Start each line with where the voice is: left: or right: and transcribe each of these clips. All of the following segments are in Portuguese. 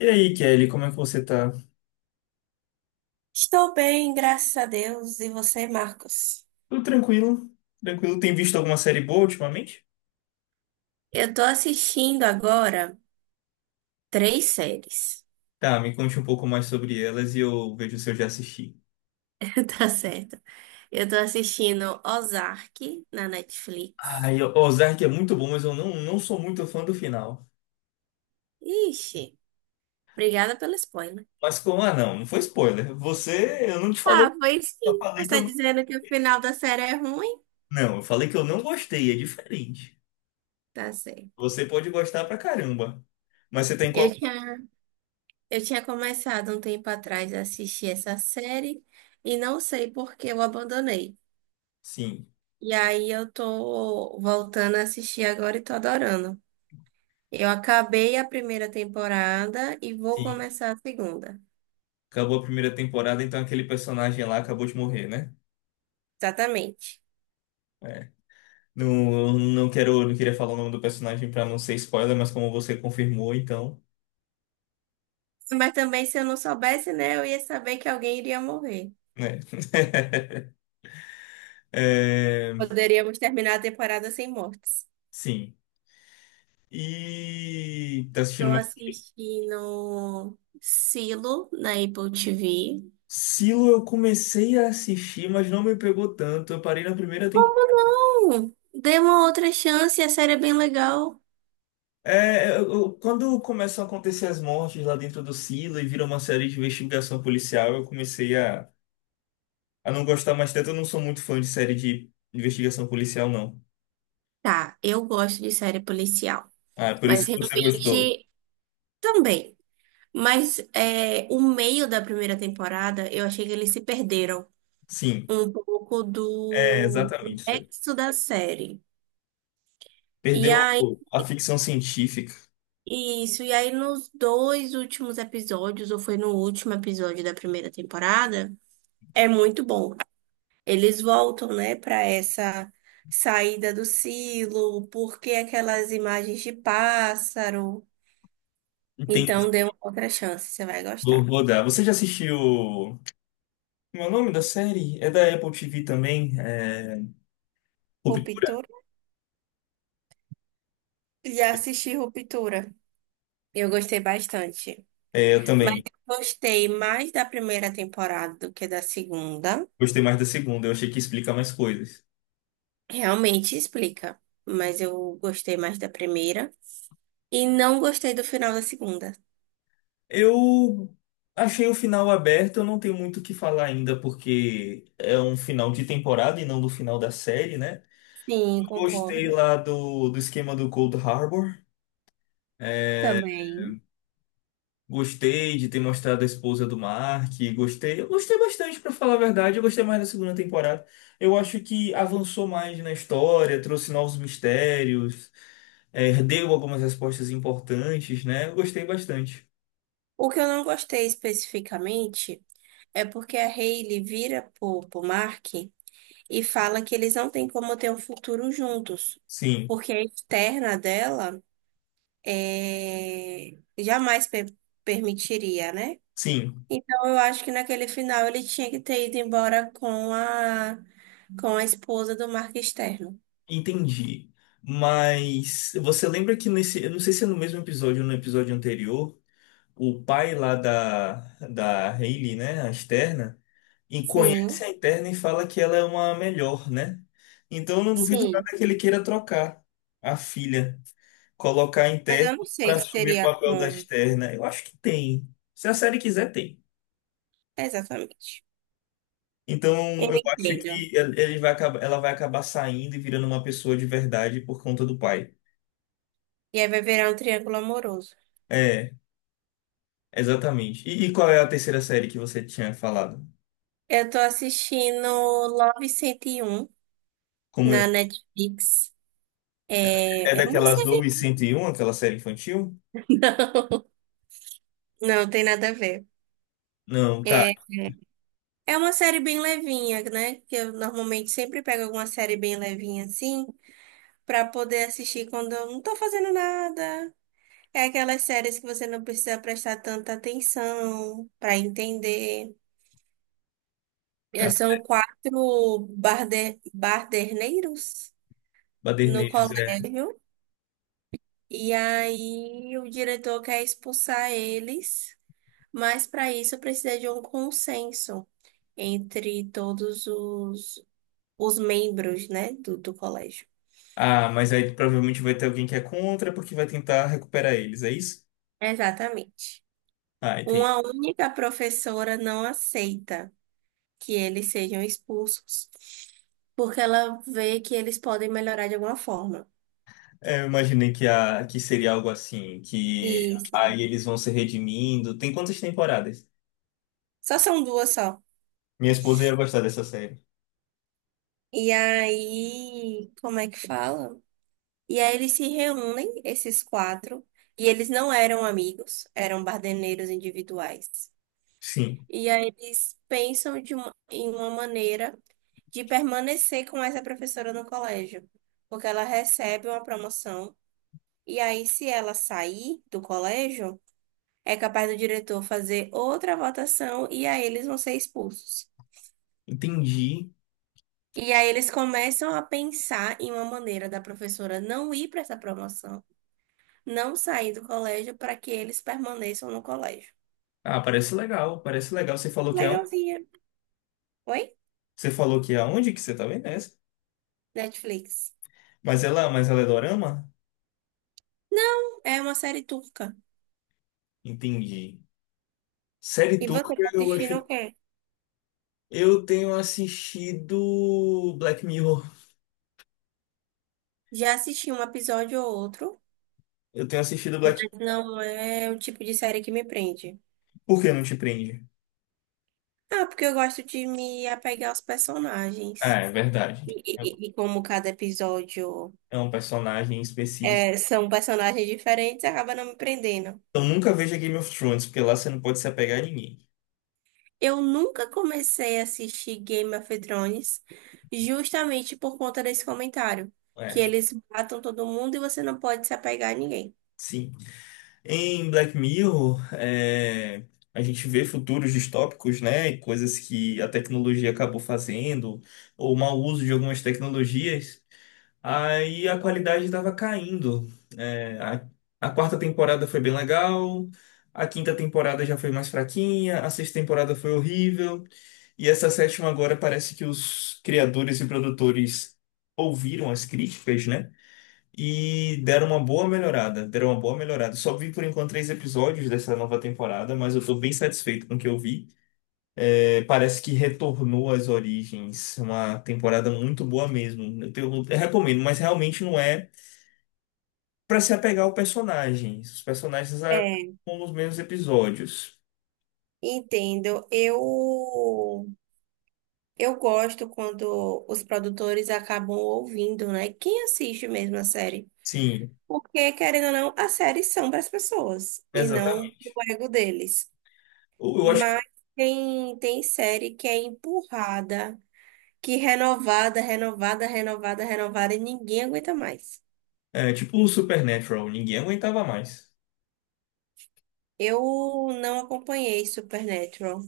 left: E aí, Kelly, como é que você tá?
right: Estou bem, graças a Deus. E você, Marcos?
left: Tudo tranquilo? Tranquilo? Tem visto alguma série boa ultimamente?
right: Eu tô assistindo agora três séries.
left: Tá, me conte um pouco mais sobre elas e eu vejo se eu já assisti.
right: Tá certo. Eu tô assistindo Ozark na
left: Ah,
right: Netflix.
left: e Ozark é muito bom, mas eu não, sou muito fã do final.
right: Ixi, obrigada pelo spoiler.
left: Mas como, ah, não, foi spoiler. Você, eu não te falei,
right: Ah, foi
left: eu
right: sim.
left: falei
right: Você
left: que
right: tá
left: eu não.
right: dizendo que o final da série é ruim?
left: Não, eu falei que eu não gostei, é diferente.
right: Tá certo.
left: Você pode gostar pra caramba. Mas você tem
right: Eu
left: qual.
right: tinha, eu tinha começado um tempo atrás a assistir essa série e não sei por que eu abandonei.
left: Sim,
right: E aí eu tô voltando a assistir agora e tô adorando. Eu acabei a primeira temporada e vou
left: sim.
right: começar a segunda.
left: Acabou a primeira temporada, então aquele personagem lá acabou de morrer, né?
right: Exatamente.
left: É. Não, não quero, não queria falar o nome do personagem pra não ser spoiler, mas como você confirmou, então,
right: Mas também, se eu não soubesse, né, eu ia saber que alguém iria morrer.
left: né? É,
right: Poderíamos terminar a temporada sem mortes.
left: sim. E tá assistindo
right: Estou
left: mais o quê?
right: assistindo Silo na Apple TV.
left: Silo eu comecei a assistir, mas não me pegou tanto. Eu parei na primeira temporada.
right: Como não? Dê uma outra chance, a série é bem legal.
left: É, Quando começam a acontecer as mortes lá dentro do Silo e vira uma série de investigação policial, eu comecei a não gostar mais tanto. Eu não sou muito fã de série de investigação policial, não.
right: Tá, eu gosto de série policial,
left: Ah, por
right: mas
left: isso que você gostou.
right: realmente também. Mas é, o meio da primeira temporada, eu achei que eles se perderam,
left: Sim,
right: um pouco
left: é
right: do
left: exatamente.
right: texto da série. E
left: Perdeu
right: aí,
left: a ficção científica.
right: isso, e aí nos dois últimos episódios, ou foi no último episódio da primeira temporada, é muito bom. Eles voltam, né, para essa saída do silo, porque aquelas imagens de pássaro. Então,
left: Entendi.
right: dê uma outra chance, você vai
left: Vou,
right: gostar.
left: vou dar. Você já assistiu. Como é o nome da série? É da Apple TV também. É... Ruptura?
right: Ruptura? Já assisti Ruptura. Eu gostei bastante.
left: É, eu
right: Mas
left: também.
right: eu gostei mais da primeira temporada do que da segunda.
left: Gostei mais da segunda. Eu achei que ia explicar mais coisas.
right: Realmente explica, mas eu gostei mais da primeira e não gostei do final da segunda.
left: Eu achei o final aberto. Eu não tenho muito o que falar ainda, porque é um final de temporada e não do final da série, né?
right: Sim,
left: Eu gostei
right: concordo.
left: lá do esquema do Cold Harbor. É,
right: Também.
left: gostei de ter mostrado a esposa do Mark, gostei, eu gostei bastante, pra falar a verdade, eu gostei mais da segunda temporada. Eu acho que avançou mais na história, trouxe novos mistérios, deu algumas respostas importantes, né? Eu gostei bastante.
right: O que eu não gostei especificamente é porque a Hailey vira pro Mark e fala que eles não têm como ter um futuro juntos,
left: Sim,
right: porque a externa dela é, jamais permitiria, né?
left: sim,
right: Então eu acho que naquele final ele tinha que ter ido embora com a esposa do Mark externo.
left: entendi. Mas você lembra que nesse, eu não sei se é no mesmo episódio ou no episódio anterior, o pai lá da Hayley, né, a Esterna e conhece
right: Sim,
left: a interna e fala que ela é uma melhor, né? Então eu não duvido nada
right: sim.
left: que ele queira trocar a filha, colocar a
right: Mas
left: interna
right: eu não sei
left: para
right: se
left: assumir o
right: teria
left: papel da
right: como.
left: externa. Eu acho que tem. Se a série quiser, tem.
right: Exatamente.
left: Então
right: Eu
left: eu acho
right: entendo.
left: que ele vai acabar, ela vai acabar saindo e virando uma pessoa de verdade por conta do pai.
right: E aí vai virar um triângulo amoroso.
left: É, exatamente. E qual é a terceira série que você tinha falado?
right: Eu tô assistindo Love 101
left: Como
right: na
left: é
right: Netflix.
left: É
right: É, é uma
left: daquela Zoe
right: série.
left: 101, aquela série infantil?
right: Não, não tem nada a ver.
left: Não, tá,
right: É, é uma série bem levinha, né? Que eu normalmente sempre pego alguma série bem levinha assim, pra poder assistir quando eu não tô fazendo nada. É aquelas séries que você não precisa prestar tanta atenção pra entender. É,
left: tá.
right: são quatro barderneiros no
left: Baderneiros, é.
right: colégio, e aí o diretor quer expulsar eles, mas para isso precisa de um consenso entre os membros, né, do colégio.
left: Ah, mas aí provavelmente vai ter alguém que é contra porque vai tentar recuperar eles, é isso?
right: Exatamente.
left: Ah, entendi.
right: Uma única professora não aceita que eles sejam expulsos, porque ela vê que eles podem melhorar de alguma forma.
left: É, eu imaginei que, a, que seria algo assim, que
right: Isso.
left: aí eles vão se redimindo. Tem quantas temporadas?
right: Só são duas só.
left: Minha esposa ia gostar dessa série.
right: E aí, como é que fala? E aí eles se reúnem, esses quatro, e eles não eram amigos, eram bardeneiros individuais.
left: Sim,
right: E aí eles pensam em uma maneira de permanecer com essa professora no colégio, porque ela recebe uma promoção, e aí se ela sair do colégio, é capaz do diretor fazer outra votação, e aí eles vão ser expulsos.
left: entendi.
right: E aí eles começam a pensar em uma maneira da professora não ir para essa promoção, não sair do colégio para que eles permaneçam no colégio.
left: Ah, parece legal, parece legal.
right: Legalzinha. Oi?
left: Você falou que é onde que você tá vendo essa?
right: Netflix.
left: Mas ela é dorama?
right: Não, é uma série turca.
left: Entendi. Série
right: E
left: turca,
right: você tá
left: eu acho.
right: assistindo o quê?
left: Eu tenho assistido Black Mirror.
right: Já assisti um episódio ou outro,
left: Eu tenho assistido Black.
right: mas não é o tipo de série que me prende.
left: Por que não te prende?
right: Ah, porque eu gosto de me apegar aos
left: Ah,
right: personagens.
left: é verdade.
right: E,
left: É
right: e como cada episódio
left: é um personagem específico.
right: é, são personagens diferentes, acaba não me prendendo.
left: Então nunca veja Game of Thrones, porque lá você não pode se apegar a ninguém.
right: Eu nunca comecei a assistir Game of Thrones justamente por conta desse comentário, que
left: É,
right: eles matam todo mundo e você não pode se apegar a ninguém.
left: sim. Em Black Mirror, é, a gente vê futuros distópicos, né? E coisas que a tecnologia acabou fazendo, ou mau uso de algumas tecnologias. Aí a qualidade estava caindo. É, a, a quarta temporada foi bem legal, a quinta temporada já foi mais fraquinha, a sexta temporada foi horrível, e essa sétima agora parece que os criadores e produtores ouviram as críticas, né? E deram uma boa melhorada, deram uma boa melhorada. Só vi por enquanto três episódios dessa nova temporada, mas eu tô bem satisfeito com o que eu vi. É, parece que retornou às origens, uma temporada muito boa mesmo. Eu recomendo, mas realmente não é para se apegar ao personagem. Os personagens
right: É,
left: acabam nos mesmos episódios.
right: entendo. Eu gosto quando os produtores acabam ouvindo, né? Quem assiste mesmo a série?
left: Sim,
right: Porque, querendo ou não, as séries são para as pessoas e não pro
left: exatamente.
right: ego deles.
left: Eu acho que
right: Mas tem série que é empurrada, que renovada, renovada, renovada, renovada e ninguém aguenta mais.
left: é tipo o Supernatural, ninguém aguentava mais.
right: Eu não acompanhei Supernatural.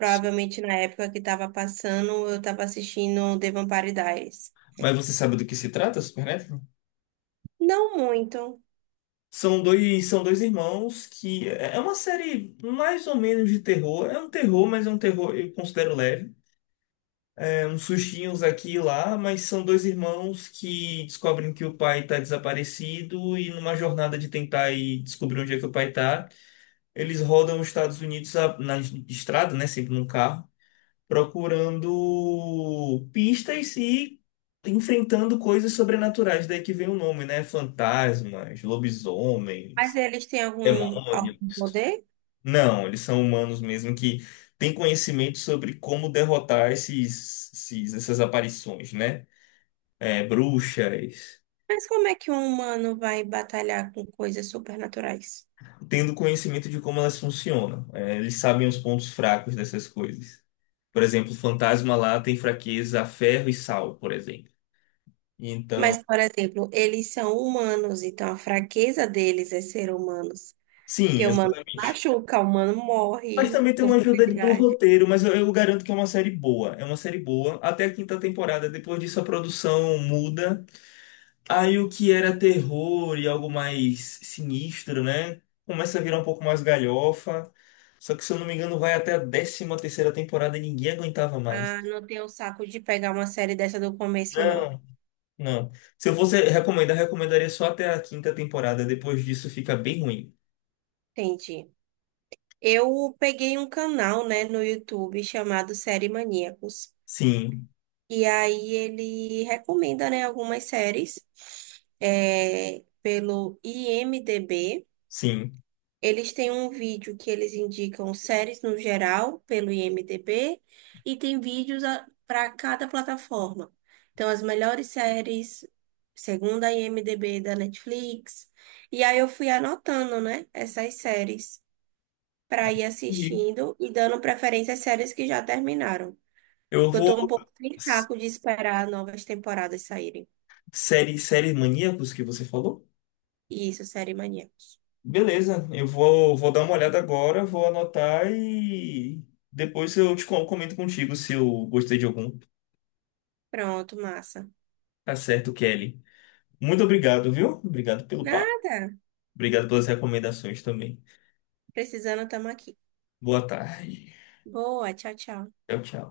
left: Su-
right: na época que estava passando, eu estava assistindo The Vampire Diaries.
left: Mas você sabe do que se trata, Supernatural?
right: Não muito,
left: São dois irmãos que é uma série mais ou menos de terror. É um terror, mas é um terror eu considero leve. É uns sustinhos aqui e lá, mas são dois irmãos que descobrem que o pai está desaparecido e numa jornada de tentar ir descobrir onde é que o pai está. Eles rodam os na estrada, né? Sempre num carro, procurando pistas e enfrentando coisas sobrenaturais. Daí que vem o nome, né? Fantasmas,
right: mas
left: lobisomens,
right: eles têm algum
left: demônios.
right: poder?
left: Não, eles são humanos mesmo que têm conhecimento sobre como derrotar essas aparições, né? É, bruxas.
right: Mas como é que um humano vai batalhar com coisas supernaturais?
left: Tendo conhecimento de como elas funcionam. É, eles sabem os pontos fracos dessas coisas. Por exemplo, o fantasma lá tem fraqueza a ferro e sal, por exemplo. Então,
right: Mas, por exemplo, eles são humanos, então a fraqueza deles é ser humanos.
left: sim,
right: Porque humano se
left: exatamente.
right: machuca, humano
left: Mas
right: morre
left: também tem
right: com
left: uma ajuda ali do
right: facilidade.
left: roteiro, mas eu garanto que é uma série boa. É uma série boa até a quinta temporada. Depois disso, a produção muda. Aí o que era terror e algo mais sinistro, né? Começa a virar um pouco mais galhofa. Só que, se eu não me engano, vai até a décima terceira temporada e ninguém aguentava mais.
right: Ah, não tenho saco de pegar uma série dessa do começo, não.
left: Não. Não. Se eu fosse recomendar, recomendaria só até a quinta temporada. Depois disso fica bem ruim.
right: Entendi. Eu peguei um canal, né, no YouTube chamado Série Maníacos.
left: Sim,
right: E aí ele recomenda, né, algumas séries é, pelo IMDb.
left: sim.
right: Eles têm um vídeo que eles indicam séries no geral pelo IMDb e tem vídeos para cada plataforma. Então, as melhores séries, segundo a IMDb da Netflix. E aí eu fui anotando, né, essas séries para ir
left: E
right: assistindo e dando preferência às séries que já terminaram.
left: eu
right: Eu
left: vou.
right: tô um pouco sem
left: S-
right: saco de esperar novas temporadas saírem.
left: Série, série Maníacos que você falou?
right: Isso, série maníacos.
left: Beleza, eu vou, vou dar uma olhada agora, vou anotar e depois eu te comento contigo se eu gostei de algum.
right: Pronto, massa.
left: Tá certo, Kelly. Muito obrigado, viu? Obrigado pelo papo.
right: Nada.
left: Obrigado pelas recomendações também.
right: Precisando, tamo aqui.
left: Boa tarde.
right: Boa, tchau, tchau.
left: Tchau, tchau.